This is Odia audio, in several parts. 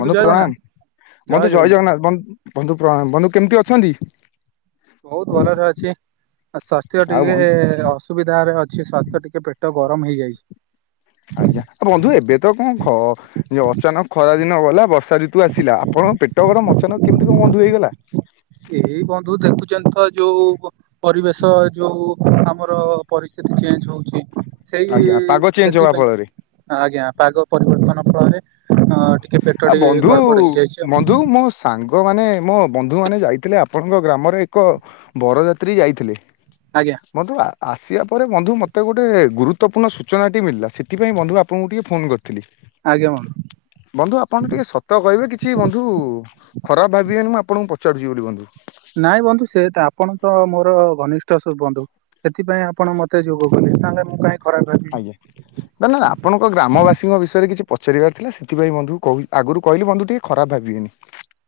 ବନ୍ଧୁ ଜୟ ଜଗନ୍ନାଥ ପ୍ରଣାମ ବନ୍ଧୁ ଜୟ ଜଗନ୍ନାଥ ବନ୍ଧୁ ପ୍ରଣାମ ବନ୍ଧୁ କେମିତି ଅଛନ୍ତି? ବହୁତ ଭଲରେ ଅଛି ସ୍ୱାସ୍ଥ୍ୟ ଆଉ ବନ୍ ଟିକେ ଅସୁବିଧାରେ ଅଛି ସଵାସ୍ଥ୍ୟ ଟିକେ ପେଟ ଗରମ ହେଇଯାଇଛି। ଆଜ୍ଞା ବନ୍ଧୁ ଏବେ ତ କଣ ଅଚାନକ ଖରା ଦିନ ଗଲା ବର୍ଷା ଋତୁ ଆସିଲା ଆପଣଙ୍କ ପେଟ ଗରମ ଅଚାନକ କେମିତି କଣ ବନ୍ଧୁ ହେଇଗଲା। ଏଇ ବନ୍ଧୁ ଦେଖୁଛନ୍ତିଛନ୍ତି ତ ଯୋଉ ପରିବେଶ ଯୋଉ ଆମର ପରିସ୍ଥିତି। ଚେଞ୍ ହଉଛି ସେଇ ଆଜ୍ଞା ପାଗ ଚେଞ୍ଜ ହବା ସେଥିପାଇଁ ଫଳରେ ଆଜ୍ଞା ପାଗ ପରିବର୍ତ୍ତନ ଫଳରେ ଅ ଟିକେ ପେଟ ଓହ ଟିକେ ବନ୍ଧୁ ଗଡବଡ ହେଇଯାଇଛି ଆଉ ବନ୍ଧୁ ମୋ ସାଙ୍ଗ ମାନେ ମୋ ବନ୍ଧୁମାନେ ଯାଇଥିଲେ ଆପଣଙ୍କ ଗ୍ରାମରେ ଏକ ବରଯାତ୍ରୀ ଯାଇଥିଲେ ଆଜ୍ଞା ବନ୍ଧୁ ଆସିବା ପରେ ବନ୍ଧୁ ମୋତେ ଗୋଟିଏ ଗୁରୁତ୍ୱପୂର୍ଣ୍ଣ ସୂଚନାଟି ମିଳା ସେଥିପାଇଁ ବନ୍ଧୁ ଆପଣଙ୍କୁ ଟିକିଏ ଫୋନ୍ କରିଥିଲି। ଆଜ୍ଞା ବନ୍ଧୁ। ବନ୍ଧୁ ଆପଣ ଟିକେ ସତ କହିବେ କିଛି ବନ୍ଧୁ ଖରାପ ଭାବିବେନି ମୁଁ ଆପଣଙ୍କୁ ପଚାରୁଛିିବ ବୋଲି ବନ୍ଧୁ। ନାଇଁ ବନ୍ଧୁ ସେ ଆପଣ ତ ମୋର ଘନିଷ୍ଠ ବନ୍ଧୁ ସେଥିପାଇଁ ଆପଣ ମତେ ଯୋଗ କଲେ। ତାଙ୍କେ ମୁଁ କାଇ ଆଜ୍ଞା ନା ନା ଆପଣଙ୍କ ଗ୍ରାମବାସୀଙ୍କ ବିଷୟରେ କିଛି ପଚାରିବାର ଥିଲା ସେଥିପାଇଁ ବନ୍ଧୁକୁ କ ଆଗରୁ କହିଲି ବନ୍ଧୁ ଟିକଏ ଖରାପ ଭାବିବେନି।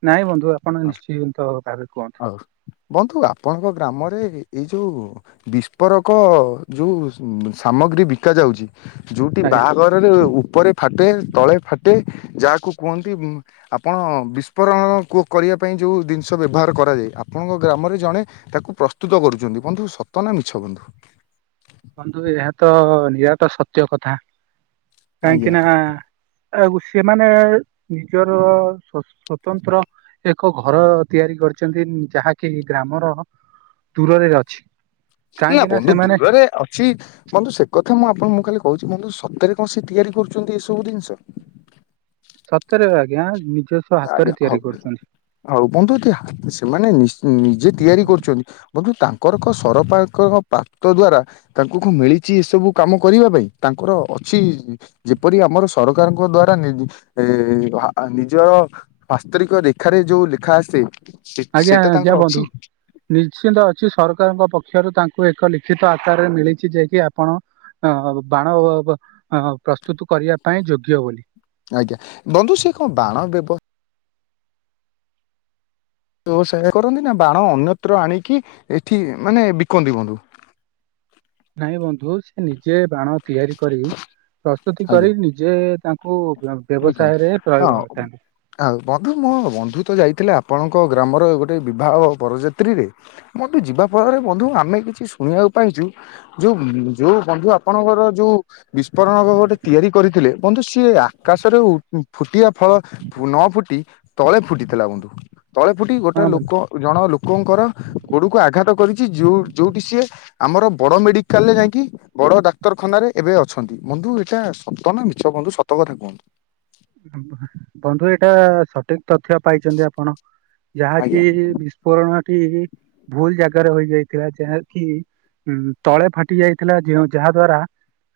ନାଇଁ ବନ୍ଧୁ ଆପଣ ନିଶ୍ଚିନ୍ତ ଭାବରେ କୁହନ୍ତୁ। ହଉ ବନ୍ଧୁ ଆପଣଙ୍କ ଗ୍ରାମରେ ଏଇ ଯେଉଁ ବିସ୍ଫୋରକ ଯେଉଁ ସାମଗ୍ରୀ ବିକାଯାଉଛି ଯୋଉଠି ଆଜ୍ଞା। ବାହାଘରରେ ଉପରେ ଫାଟେ ତଳେଫା ଗୋଟେ ଯାହାକୁ କୁହନ୍ତି ଆପଣ ବିସ୍ଫୋରଣ କରିବା ପାଇଁ ଯେଉଁ ଜିନିଷ ବ୍ୟବହାର କରୁ ଆପଣଙ୍କ ଗ୍ରାମରେ ଜଣେ ତାକୁ ପ୍ରସ୍ତୁତ କରୁଛନ୍ତି ବନ୍ଧୁ ସତନା ମିଛ ବନ୍ଧୁ? ବନ୍ଧୁ ଏହାତ ନିରାଟ ସତ୍ୟ କଥା ଆଜ୍ଞା କାହିଁକିନା। ଆଉ ସେମାନେ ନିଜର ସ୍ୱତନ୍ତ୍ର ଏକ ଘର ତିଆରି କରି କରିଛନ୍ତି ଯାହାକି ଗ୍ରାମର ଦୂରରେ ଅଛି। କାହିଁକି ନା ନାବନ୍ଧୁ ସେମାନେ ଦୂରରେ ଅଚି ବନ୍ଧୁ ସେ କଥା ମୁଁ ଆପଣଙ୍କୁଁ ଖାଲି କହୁଛି ବନ୍ଧୁ ସତରେ କଣ ସେ ତିଆରି କରୁଛନ୍ତି ଏସବୁ ଜିନିଷ? ସତରେ ଆଜ୍ଞା ନିଜସ୍ଵ ହାତରେ ତିଆରି କରୁଛନ୍ତି। ଆଉ ବନ୍ଧୁ ସେମାନେ ନିଜେ ତିଆରି କରୁଛନ୍ତି ବନ୍ଧୁ ତାଙ୍କ ତାଙ୍କର ସରପାରଙ୍କ ପାତ ଦ୍ଵାରା ତାଙ୍କୁଙ୍କ ମିଳିଛି ଏସବୁ କାମ କରିବା ପାଇଁ ତାଙ୍କର କିଛି ଯେପରି ଆମର ସରକାରଙ୍କ ଦ୍ଵାରା ଏ ନିଜର ବାସ୍ତରିକ ରେଖାରେ ଯୋଉ ଲେଖା ଆସେ ସେ- ଆଜ୍ଞା ସେଇଟା ତାଙ୍କର ଆଜ୍ଞା ଅଛି ବନ୍ଧୁ ନିଶ୍ଚିନ୍ତ ଅଛି ସରକାରଙ୍କ ପକ୍ଷରୁ ତାଙ୍କ କୁଏକ ଲିଖିତ ଆକାରରେ ମିଳିଛି ଯଏକିି ଆପଣ ହୁଁ ଆଉ ବାଣ ପ୍ରସ୍ତୁତ କରିବା ପାଇଁ ଯୋଗ୍ୟ ବୋଲି। ଆଜ୍ଞା ବନ୍ଧୁ ସେ କଣ ବାଣ ବ୍ୟବ ବ୍ୟସାୟ କରନ୍ତିନା ବାଣ ଅନ୍ୟତ୍ର ଆଣିକି ଏଠି ମାନେ ବିକନ୍ତି ବନ୍ଧୁ? ନାଇଁ ବନ୍ଧୁ ସେ ନିଜେ ବାଣ ତିଆରି କରି ପ୍ରସ୍ ସ୍ତୁତି ଆଜ୍ଞା କରି ନିଜେ ତାଙ୍କୁ ବିକନ୍ତି ବ୍ୟବସାୟରେ ପ୍ରୟୋଗ ହଁ କରିଥାନ୍ତି। ଆଉ ବନ୍ଧୁମୋ ବନ୍ଧୁତ ଯାଇଥିଲେ ଆପଣ ଆପଣଙ୍କ ଗ୍ରାମର ଗୋଟେ ବିବାହ ବରଯାତ୍ରୀରେ ବନ୍ଧୁ ଯିବା ଫଳରେ ବନ୍ଧୁ ଆମେ କିଛି ଶୁଣିବାକୁ ପାଇଛୁ ଯୋଉ ଯୋଉ ବନ୍ଧୁ ଆପଣଙ୍କର ଯୋଉ ବିସ୍ଫୋରଣ ତିଆରି କରିଥିଲେ ବନ୍ଧୁ ସିଏ ଆକାଶରେ ଫୁଟିବା ଫଳ ନଫୁଟି ତଳେ ଫୁଟିଥିଲା ବନ୍ଧୁ। ତଳେ ଫୁଟି ଗୋଟେ ହଁ ବନ୍ଧୁ। ଲୋକ ଜଣ ଲୋକଙ୍କର ଗୋଡକୁ ଆଘାତ କରିଛି ଯୋଉ ଯୋଉଠି ସିଏ ଆମର ବଡ ମେଡିକାଲରେ ଯାଇକି ବଡ ଡାକ୍ତରଖାନାରେ ଏବେ ଅଛନ୍ତି ବନ୍ଧୁ ଏଇଟା ସତନା ମିଛ ବନ୍ଧୁ ସତ କଥା କୁହନ୍ତୁ। ବନ୍ଧୁ ଏଇଟା ସଠିକ ତଥ୍ୟ ପାଇଛନ୍ତି ଆପଣ ଯାହାକି ଆଜ୍ଞା ବିସ୍ଫୋରଣ। ଟି ଭୁଲ ଜାଗାରେ ହୋଇଯାଇଥିଲା ଯାହା କିି? ହୁଁ ତଳେ ଫାଟି ଯାଇଥିଲା ଯେଉଁ ଯାହା ଦ୍ଵାରା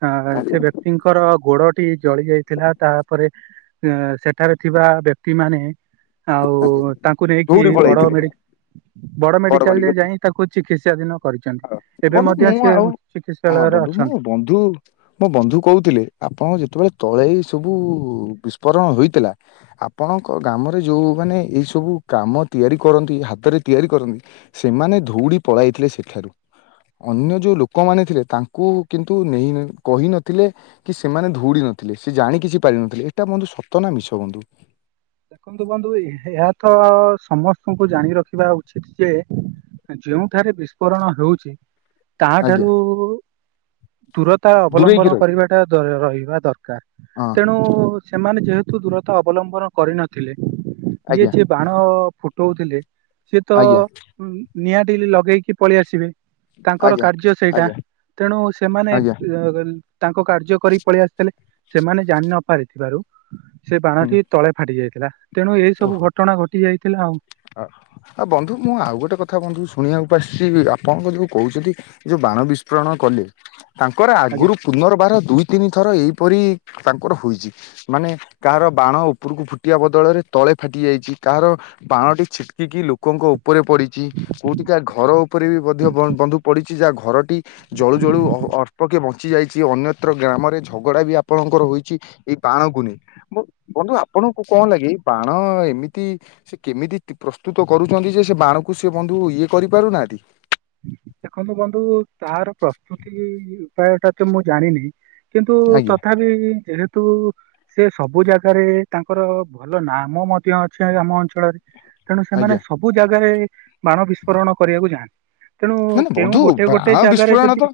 ଅ ଆଜ୍ଞା। ସେ ବ୍ୟକ୍ତିଙ୍କର ଗୋଡଟି ଜଳି ଯାଇଥିଲା ତାପରେ ଅ ସେଠାରେ ଥିବା ବ୍ୟକ୍ତି ମାନେ ଆଉ ଆଜ୍ଞା। ତାଙ୍କୁ ନେଇକି ଧଉଳି ବଡ ପଳେଇଥିଲି ମେଡି ବଡ ମେଡିକାଲରେ ଯାଇ ତାକୁ ଚିକିତ୍ସା ଛନ୍ତି ହଁ ଏବେ ବନ୍ଧୁ ମଧ୍ୟ ମୁଁ ସିଏ ଆଉ ହଁ ବନ୍ଧୁ ମୋ ବନ୍ଧୁ ମୋ ବନ୍ଧୁ କହୁଥିଲେ ଆପଣ ଯେତେବେଳେ ତଳେହିଁ ସବୁ ବିସ୍ଫୋରଣ ହୋଇଥିଲା ଆପଣଙ୍କ ଗ୍ରାମରେ ଯୋଉମାନେ ଏଇ ସବୁ କାମ ତିଆରି କରନ୍ତି ହାତରେ ତିଆରି କରନ୍ତି ସେମାନେ ଧଉଡି ପଳାଇଥିଲେ ସେଠାରୁ। ଅନ୍ୟ ଯୋଉ ଲୋକମାନେ ଥିଲେ ତାଙ୍କୁ କିନ୍ତୁ ନେଇ କହିନଥିଲେ କି ସେମାନେ ଧଉଡି ନଥିଲେ। ସେ ଜାଣିକିଛି ପାରିନଥିଲେ ଏଟା ବନ୍ଧୁ ସତନା ମିଛ ବନ୍ଧୁ। ଦେଖନ୍ତୁ ବନ୍ଧୁ ଏହାତ ସମସ୍ତଙ୍କୁ ଜାଣି ରଖିବା ଉଚିତ ଯେ ଯେଉଁ ଯୋଉଠାରେ ବିସ୍ଫୋରଣ ହେଉଛି ଆଜ୍ଞା ତାହାଠାରୁ ଦୂରତା ଦୂରେଇକି ଅବଲମ୍ବନ ରହି କରିବାଟା ରହିବା ଦରକାର ହଁ ତେଣୁ ସେମାନେ ଯେହେତୁ ଦୂରତା ଅବଲମ୍ବନ କରିନଥିଲେ ଇଏ ଆଜ୍ଞା ଯିଏ ବାଣ ଫୁଟଉଥିଲେ ସିଏତ ଆଜ୍ଞା ନିଆଁଟି ଲଗେଇକି ପଳେଇ ଆସିବେ। ତାଙ୍କର ଆଜ୍ଞା କାର୍ଯ୍ୟ ସେଇଟା ଆଜ୍ଞା ତେଣୁ ସେମାନେ ଆଜ୍ଞା ଆଜ୍ଞା ତାଙ୍କ କାର୍ଯ୍ୟ କରି ପଳେଇ ଆସିଥିଲେ ସେମାନେ ଜାଣିନ ପାରିଥିବାରୁ ସେ ହୁଁ ବାଣଟି ତଳେ ଫାଟି ଯାଇଥିଲେ। ଓହୋ ଆଉ ଆଉ ବନ୍ଧୁ ମୁଁ ଆଉ ଗୋଟେ କଥା ବନ୍ଧୁ ଶୁଣିବାକୁ ଆପଣ ତ ଯଉ କହୁଛନ୍ତି ଯୋଉ ବାଣ ବିସ୍ଫୋରଣ କଲେ? ତାଙ୍କର ଆଜ୍ଞା ଆଗରୁ ପୁନର୍ବାର ଦୁଇ ତିନି ଥର ଏଇ କିପରି ତାଙ୍କର ହୋଇଛି ମାନେ କାହାର ବାଣ ଉପରକୁ ଫୁଟିବା ବଦଳରେ ତଳେ ଫାଟିଯାଇଛି କାହାର ବାଣଟି ଛିଟିକିକି ଲୋକଙ୍କ ଉପରେ ପଡ଼ିଛି କଉଠି କାହା ଘର ଉ ଉପରେ ବି ମଧ୍ୟ ବନ୍ଧୁ ପଡିଛି ଯାହା ଘରଟି ଜଳୁ ଜଳୁ ଅଳପ କେ ବ ଯାଇଛି ଅନ୍ୟତ୍ର ଗ୍ରାମରେ ଝଗଡା ବି ଆପଣଙ୍କର ହୋଇଛି ଏଇ ବାଣକୁ ନେଇ। ମୁଁ ବନ୍ଧୁ ଆପଣ ଆପଣଙ୍କୁ କଣ ଲାଗି? ବାଣ ଏମିତି ସେ କେମିତି ପ୍ରସ୍ତୁତ କରୁଛନ୍ତି ଯେ ସେ ବାଣକୁ ସେ ବନ୍ଧୁ ଇଏ କରିପାରୁନା ତି। ଦେଖନ୍ତୁ ବନ୍ଧୁ ତାର ପ୍ରସ୍ତୁତି ଉପାୟ ଟା ତ ମୁଁ ଜାଣିନି କିନ୍ତୁ ଆଜ୍ଞା ତଥାପି ଯେହେ ତୁ ସେ ସବୁ ଜାଗାରେ ତାଙ୍କର ଭଲ ନାମ ମଧ୍ୟ ଅଛି ଆମ ଅଞ୍ଚଳରେ। ତେଣୁ ସେମାନେ ଆଜ୍ଞା ସବୁ ଜାଗାରେ ବାଣ ବିସ୍ଫୋରଣ କରିବାକୁ ଯାଆନ୍ତି। ତେଣୁ ମାନେ କେଉଁ ବନ୍ଧୁ ଗୋଟେ ଗୋଟେ ବାଣ ଜାଗାରେ ବିସ୍ଫୋରଣ ଯଦି ତ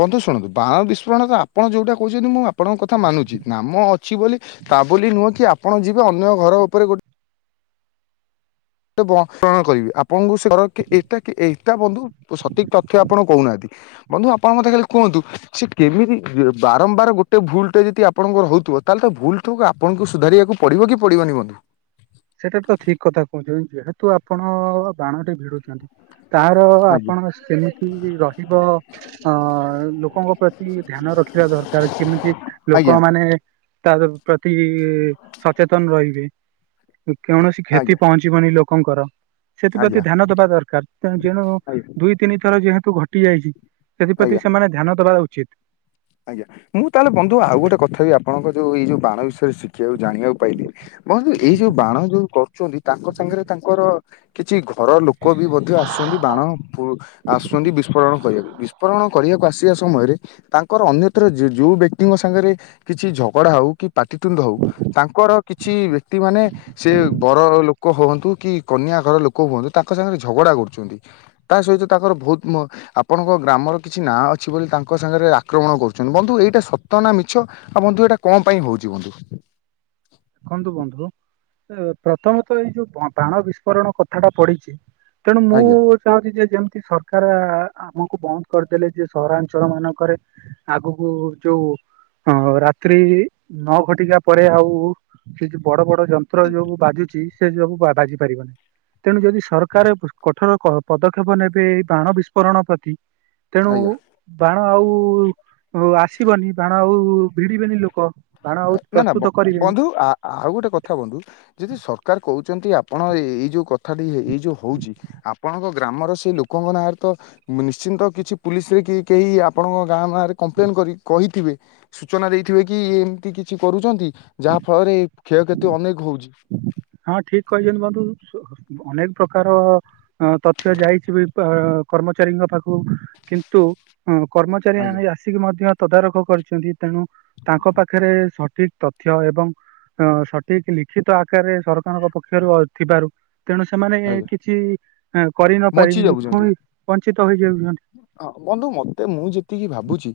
ବନ୍ଧୁ ଶୁଣନ୍ତୁ ବାଣ ବିସ୍ଫୋ ଶୁଣନ୍ତୁ ଆପଣ ଯୋଉଟା କହୁଛନ୍ତି ମୁଁ ଆପଣଙ୍କ କଥା ମାନୁଛି ନାମ ଅଛି ବୋଲି ତା ବୋଲି ନୁହ କି ଆପଣ ଯିବେ ଅନ୍ୟ ଘର ଉପରେ ଗୋଟେ [unintelligible] କରିବି ଆପଣଙ୍କୁ ସହର କି ଏଇଟା କି ଏଇଟା ବନ୍ଧୁ ସଠିକ ତଥ୍ୟ ଆପଣ କହୁନାହାନ୍ତି। ବନ୍ଧୁ ଆପଣ ମତେ ଖାଲି କୁହନ୍ତୁ ସେ କେମିତି ବାରମ୍ବାର ଗୋଟେ ଭୁଲ ଟେ ଯଦି ଆପଣଙ୍କର ହଉ ଥିବ ତାହେଲେ ଭୁଲ ଠୁକ୍ ଆପଣଙ୍କୁ ସୁଧାରିବାକୁ ପଡିବ କି ପଡିବନି ବନ୍ଧୁ? ସେଟା ତ ଠିକ କଥା କହୁଛନ୍ତି ଯେହେତୁ ଆପଣ ବାଣଟି ଭିଡୁଛନ୍ତି ତାର ଆଜ୍ଞା ଆପଣ ସେମିତି ରହିବ ଅ ଲୋକଙ୍କ ପ୍ରତି ଧ୍ୟାନ ରଖ ଖିବା ଦରକାର କେମିତି ଆଜ୍ଞା ଲୋକମାନେ ତା ପ୍ରତି ସଚେତନ ରହିବେ। କୌଣସି କ୍ଷତି ଆଜ୍ଞା ପହଞ୍ଚିବନି ଲୋକଙ୍କର। ଆଜ୍ଞା ସେଥିପ୍ରତି ଧ୍ୟାନ ଦବା ଦରକାର ତେ ଯେଣୁ ଆଜ୍ଞା ଦୁଇ, ତିନି ଥର ଯେହେତୁ ଘଟି ଯାଇଛି ଆଜ୍ଞା ସେଥିପ୍ରତି ସେମାନେ ଧ୍ୟାନ ଦବା ଉଚିତ। ଆଜ୍ଞା ମୁଁ ତାହେଲେ ବନ୍ଧୁ ଆଉ ଗୋଟେ କଥା ବି ଆପଣଙ୍କ ଯୋଉ ଏଇ ଯୋଉ ବାଣ ବିଷ ଶିଖିବାକୁ ଜାଣିବାକୁ ପାଇଲିି ବନ୍ଧୁ ଏଇ ଯୋଉ ବାଣ ଯୋଉ କରୁଛନ୍ତି ତାଙ୍କ ସାଙ୍ଗରେ ତାଙ୍କର କିଛି ଘର ଲୋକ ବି ମଧ୍ୟ ଆସୁଛନ୍ତି ବାଣ ଆସୁଛନ୍ତି ବିସ୍ଫୋରଣ କରିବାକୁ ବିସ୍ଫୋରଣ କରିବାକୁ ଆସିବା ସମୟରେ ତା ଙ୍କର ଅନ୍ୟତ୍ର ଯୋଉ ବ୍ୟକ୍ତିଙ୍କ ସାଙ୍ଗରେ କିଛି ଝଗଡା ହଉ କି ପାଟିତୁଣ୍ଡ ହଉ ତାଙ୍କର କିଛି କି ବ୍ୟକ୍ତି ମାନେ ସେ ବର ଲୋକ ହୁଅନ୍ତୁ କି କନ୍ୟା ଘର ଲୋକ ହୁଅନ୍ତୁ ତାଙ୍କ ସାଙ୍ଗରେ ଝଗଡା କରୁ ଚନ୍ତି ତା ସହିତ ତାଙ୍କର ବହୁତ ଆପଣଙ୍କ ଗ୍ରାମର କିଛି ନାଁ ଅଛି ବୋଲି ତାଙ୍କ ସାଙ୍ଗରେ ଆକ୍ରମଣ କରୁଚନ୍ତି ବନ୍ଧୁ ଏଇଟା ସତ ନା ମିଛ ଆଉ ବନ୍ଧୁ ଏଇଟା କଣ ପାଇଁ ହଉଛି ବନ୍ଧୁ? ଦେଖନ୍ତୁ ବନ୍ଧୁ ପ୍ରଥମତଃ ଏଇ ଯୋଉ ବାଣ ବିସ୍ଫୋରଣ କଥାଟା ପଢିଚି ତେଣୁ ମୁଁ ଆଜ୍ଞା ଚାହୁଁଚି ଯେ ଯେ ସରକାର ଆମକୁ ବନ୍ଦ କରିଦେଲେ ଯେ ସହରାଞ୍ଚଳ ମାନଙ୍କରେ ଆଗକୁ ଯୋଉ ରାତ୍ରି ନଅ ଘଟିକା ପରେ ଆଉ ସେ ଯୋଉ ବଡ ବଡ ଯନ୍ତ୍ର ଯୋଉ ବାଜୁଛି ସେ ସବୁ ବାଜି ପାରିବନି। ତେଣୁ ଯଦି ସରକାର କଠୋର ପଦକ୍ଷେପ ନେବେ ଏଇ ବାଣ ବିସ୍ଫୋରଣ ପ୍ରତି ତେଣୁ ଆଜ୍ଞା ବା ବାଣ ଆଉ ଆସିବନି ବାଣ ଆଉ ଭିଡିବେନି ଲୋକ। ବାଣ ଆଉ ପ୍ରସ୍ତୁତ କରିବେନି। ଆ ଆଉ ଗୋଟେ କଥା ବନ୍ଧୁ ଯଦି ସରକାର କହୁ ଛନ୍ତି ଆପଣ ଏଇ ଯୋଉ କଥାଟି ଏଇ ଯୋଉ ହଉଚି ଆପଣଙ୍କ ଗ୍ରାମର ସେ ଲୋକଙ୍କ ନାଁରେ ତ ମୁଁ ନିଶ୍ଚିନ୍ତ କିଛି ପୁଲିସ ରେ କି କେହି ଆପଣଙ୍କ ଗାଁ ଗାଁରେ କମ୍ପ୍ଲେନ୍ କରି କହିଥିବେ ସୂଚନା ଦେଇଥିବେ କି କିଛି କରୁଛନ୍ତି ଯାହା ଫଳରେ କ୍ଷୟକ୍ଷତି ଅନେକ ହଉଚି। ହଁ, ଠିକ କହିଛନ୍ତି ବନ୍ଧୁ ଅନେକ ପ୍ରକାର ଅ ତଥ୍ୟ ଯାଇଛି ବି କର୍ମଚାରୀଙ୍କ ପାଖକୁ କିନ୍ତୁ। ହଁ କର୍ମଚାରୀ ଆଜ୍ଞା ଆଣି ଆସିକି ମଧ୍ୟ ତଦାରଖ କରିଚନ୍ତି ତେଣୁ ତାଙ୍କ ପାଖରେ ସଠିକ ତଥ୍ୟ ଏବଂ ଅ ସଠିକ ଲିଖିତ ଆକାରରେ ସରକାରଙ୍କ ପକ୍ଷରୁ ଅ ଥିବାରୁ ତେଣୁ ସେମାନେ ଆଜ୍ଞା କିଛି କରିନପାରି ବଞ୍ଚି ଯାଉଛନ୍ତି ଫୁଣି ବଞ୍ଚିତ ହେଇଯାଉଛନ୍ତି। ହଁ ବନ୍ଧୁ ମତେ ମୁଁ ଯେତିକି ଭାବୁଛି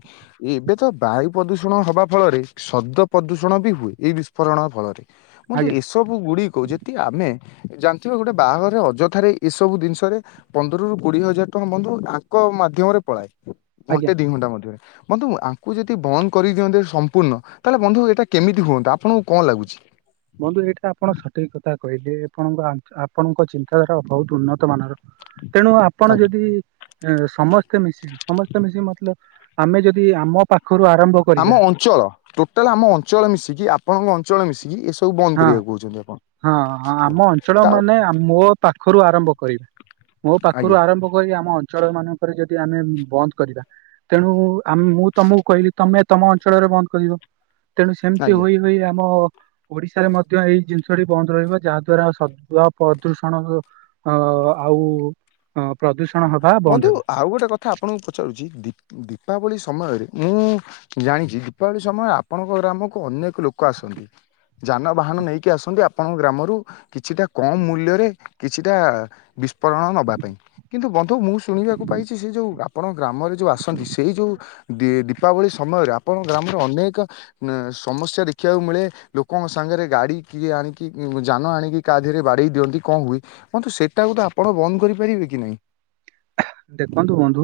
ଏବେ ତ ବାୟୁ ପ୍ରଦୂଷଣ ହବା ଫଳରେ ଶବ୍ଦ ପ୍ରଦୂଷଣ ବି ହୁଏ ଏହି ବିସ୍ଫୋରଣ ଫଳରେ ମୁନ୍ତ ଆଜ୍ଞା ଏସବୁ ଗୁଡିକ ଯେଦି ଆମେ ଜାଣିଥିବା ଗୁଟେ ବାହାଘରେ ଅଯଥାରେ ଏସବୁ ଜିନିଷରେ ପନ୍ଦରରୁୁ କୋଡିଏ ହଜାର ଟଙ୍କା ବନ୍ଧୁ ଆଙ୍କ ମାଧ୍ୟମରେ ପଳାଏ। ଘଣ୍ଟେ ଆଜ୍ଞା ଦି ଘଣ୍ଟା ମଧ୍ୟରେ। ବନ୍ଧୁ ଆଙ୍କୁ ଯଦି ବନ୍ଦ କରିଦିଅନ୍ତେ ସମ୍ପୂର୍ଣ୍ଣ ତାହେଲେ ବନ୍ଧୁ ଏଇଟା କେମିତି ହୁଅନ୍ତା ଆପଣଙ୍କୁ କଣ ଲାଗୁଛି। କହିଲି ଆପଣଙ୍କ ଆପଣଙ୍କ ଚିନ୍ତାଧାରା ବହୁତ ଉନ୍ନତ। ତ୍ତ ମାନର ତେଣୁ ଆପଣ ଆଜ୍ଞା ଯଦି ସମସ୍ତେ ମିଶିକି ସମସ୍ତେ ମିଶିକି ମତଲବ ଆମେ ଯଦି ଆମ ପା ଆମ ଅଞ୍ଚଳ ଟୋଟାଲ ଆମ ଅଞ୍ଚଳ ମିଶିକି ଆପଣଙ୍କ ଅଞ୍ଚଳ ମିଶିକି ଏସ ହଁ ହଁ ଓ ଆମ ଅଞ୍ଚଳ ତା ମାନେ ମୋ ପା ଖରୁ ଆରମ୍ଭ କରିବେ ମୋ ପାଖରୁ ଆଜ୍ଞା ଆରମ୍ଭ କରି ଆମ ଅଞ୍ଚଳ ମାନଙ୍କରେ ଯଦ ଦି ଆମେ ବନ୍ଦ କରିବା। ତେଣୁ ମୁଁଆମ ମୁଁ ତମକୁ କହିଲି ତମେ ତମ ଅଞ୍ଚଳରେ ବନ୍ଦ କରିଵ। ତେଣୁ ସେମିତି ଆଜ୍ଞା। ହୋଇ ହୋଇ ଆମ ଓଡିଶାରେ ମଧ୍ୟ ଏଇ ଜିନିଷଟି ବନ୍ଦ ରହିବ ଯାହାଦ୍ଵାରା ସଦୁଆ ପ୍ରଦୂଷଣ ଅ ଆଉ ପ୍ରଦୂଷଣ ହଁ। ହବା ବନ୍ଦ ବନ୍ଧୁ ହେବ। ଆଉ ଗୋଟେ କଥା ଆପଣଙ୍କୁ ପଚାରୁଚି, ଦିପ ଦୀପାବଳି ସମ୍ ସମୟରେ, ମୁଁ ଜାଣିଚି ଦୀପାବଳି ସମୟରେ ଆପଣଙ୍କ ଗ୍ରାମକୁ ଅନେକ ଲୋକ ଆସନ୍ତି। ଯାନବାହାନ ନେଇକି ଆସନ୍ତି, ଆପଣଙ୍କ ଗ୍ରାମରୁ କିଛିଟା କମ ମୂଲ୍ୟରେ କିଛିଟା ବିସ୍ଫୋ ରଣ ନବା ପାଇଁ। କିନ୍ତୁ ବନ୍ଧୁ ମୁଁ ଶୁଣିବାକୁ ପାଇଛି, ସେ ଯୋଉ ଆପଣଙ୍କ ଗ୍ରାମରେ ଯୋଉ ଆସନ୍ତି, ସେଇ ଯେଉ ଦୀ-ଦୀପାବଳି ସମୟ ଆପଣଙ୍କ ଗ୍ରାମରେ ଅନେକ ସମସ୍ୟା ଦେଖିବାକୁ ମିଳେ, ଲୋକଙ୍କ ସାଙ୍ଗରେ ଗାଡି କିଏ ଆଣି କି କିଏ ଯାନ ଆଣିକି କାହା ଦେହରେ ବାଡ଼େଇ ଦିଅନ୍ତି କଣ ହୁଏ, ବନ୍ଧୁ ସେଇଟାକୁ ତ ଆପଣ ବନ୍ଦ କରିପାରିବେ କି ନାହିଁ? ଦେଖନ୍ତୁ ବନ୍ଧୁ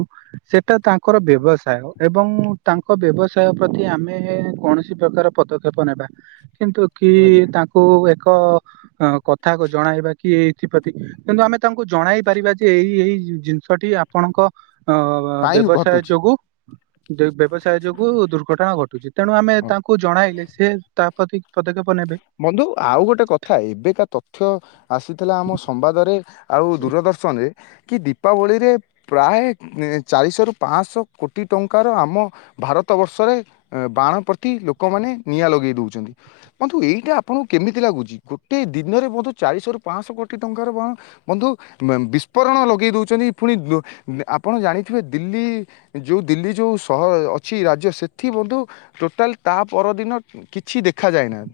ସେଟା ତାଙ୍କର ବ୍ୟବସାୟ ଏବଂ ତାଙ୍କ ବ୍ୟବସାୟ ପ୍ରତି ଆମେ ଆମେ କୌଣସି ପ୍ରକାର ପଦକ୍ଷେପ ନେବା କିନ୍ତୁ କି ଆଜ୍ଞା ତାଙ୍କୁ ଏକ ଅ କଥା ଜଣାଇବା କି ଏ ଏଥିପ୍ରତି କିନ୍ତୁ ଆମେ ତାଙ୍କୁ ଜଣାଇ ପାରିବା ଯେ ଏଇ ଏଇ ରିଜିନ ସଟି ଆପଣଙ୍କ ଅ ପାଇଁ ବ୍ୟବସାୟ ଘଟୁଛି। ଯୋଗୁ ବ୍ୟବସାୟ ଯୋଗୁ ଦୁର୍ଘଟଣା ଘଟୁଛି। ତେଣୁ ଆମେ ତାଙ୍କୁ ଜଣାଇଲେ ସେ ତା ପ୍ରତି ପଦକ୍ଷେପ ନେବେ ବନ୍ଧୁ ଆଉ ଗୋଟେ କଥା, ଏବେକା ତଥ୍ୟ ଆସିଥିଲା ଆମ ସମ୍ବାଦରେ ଆଉ ଦୂରଦର୍ଶନରେ କି ଦୀପାବଳିରେ ପ୍ରାୟ ଚାରିଶହରୁ ପାଞ୍ଚଶହ କୋଟି ଟଙ୍କାର ଆମ ଭାରତ ବର୍ଷରେ ବାଣ ପ୍ରତି ଲୋକମାନେ ନିଆଁ ଲଗେଇ ଦଉଛନ୍ତି। ବନ୍ଧୁ ଏଇ ଏ ଆପଣଙ୍କୁ କେମିତି ଲାଗୁଛି, ଗୋଟିଏ ଦିନରେ ବନ୍ଧୁ ଚାରିଶହରୁ ପାଞ୍ଚଶହ କୋଟି ଟଙ୍କାର ବାଣ ବନ୍ଧୁ ବିସ୍ଫୋରଣ ଲଗେଇ ଦଉଚନ୍ତି, ଫୁଣି ଆପଣ ଜାଣିଥିବେ ଦିଲ୍ଲୀ ଯୋଉ ଦିଲ୍ଲୀ ଯୋଉ ସହର ଅ-ଅଛି ରାଜ୍ୟ ସେଥି ବନ୍ଧୁ ଟୋଟାଲ ତା ପରଦିନ କିଛି ଦେଖାଯାଏନାହିଁ।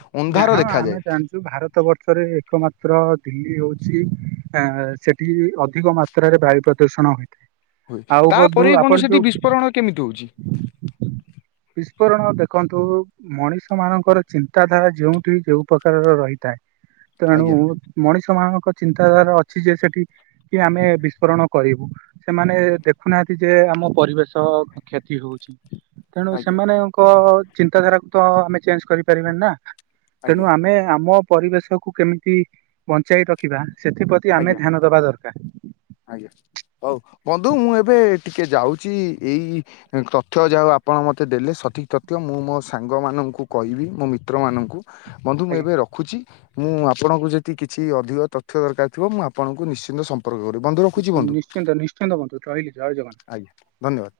ଆଜ୍ଞା ହଁ। ଆମେ ଜାଣିଛୁ ଭାରତ ବର୍ଷରେ ଏକମାତ୍ର ଦିଲ୍ଲୀ ହଉଛି ଆ ସେଠି ଅଧିକ ମାତ୍ରାରେ ବାୟୁ ପ୍ରଦୂଷଣ ହୋଇଥାଏ। ହୁଏ ଆଉ ବନ୍ଧୁ ତାପରେ ବି ଆପଣ ସେଠି ଯୋଉ ବିସ୍ଫୋରଣ କେମିତି ହଉଛି ବିସ୍ପୋରଣ ଦେଖନ୍ତୁ, ମଣିଷ ମାନଙ୍କର ଚିନ୍ତାଧାରା ଯେଉଁଠି ଯୋଉ ପ୍ରକାରର ରହିଥାଏ ତେଣୁ ଆଜ୍ଞା। ମଣିଷ ମାନଙ୍କ ଙ୍କ ଚିନ୍ତାଧାରା ଅଛି ଯେ ସେଠି କି ଆମେ ବିସ୍ଫୋରଣ କରିବୁ, ସେମାନେ ଦେଖୁନାହାଁନ୍ତି ଯେ ଆମ ପରିବେଶ କ୍ଷତି ହଉଛି। ତେଣୁ ଆଜ୍ଞା ସେମାନେଙ୍କ ଚିନ୍ତାଧାରାକୁ ତ ଆମେ ଚେଞ୍ଜ କରିପାରିବାନି ନା। ଆଜ୍ଞା ତେଣୁ ଆମେ ଆମ ପରିବେଶକୁୁ କେମିତି ବଞ୍ଚାଇ ରଖିବା ସେଥିପ୍ରତି ଆଜ୍ଞା ଆମେ ଧ୍ୟାନ ଦେବା ଦରକାର। ଆଜ୍ଞା। ହଉ ବନ୍ଧୁ ମୁଁ ଏବେ ଟିକେ ଯାଉଛି ଏଇ ତଥ୍ୟ ଯାହା ହଉ ଆପଣ ମୋତେ ଦେଲେ, ସଠିକ୍ ତଥ୍ୟ ମୁଁ ମୋ ସାଙ୍ଗମାନଙ୍କୁ କହିବି ମୋ ମିତ୍ରମାନଙ୍କୁ ବନ୍ଧୁ ମୁଁ ଆଜ୍ଞା ଏବେ ରଖୁଛି ମୁଁ ଆପଣଙ୍କୁ ଯଦି କିଛି ଅଧିକ ତଥ୍ୟ ଦରକାର ଥିବ, ମୁଁ ଆପଣଙ୍କୁ ନିଶ୍ଚିନ୍ତ ସମ୍ପର୍କ କର ବନ୍ଧୁ ରଖୁଛି ବନ୍ଧୁ। ନିଶ୍ଚିନ୍ତ ନିଶ୍ଚିନ୍ତ ବନ୍ଧୁ ରହିଲି ଜୟ ଜଗନ୍ନାଥ। ଆଜ୍ଞା ଧନ୍ୟବାଦ।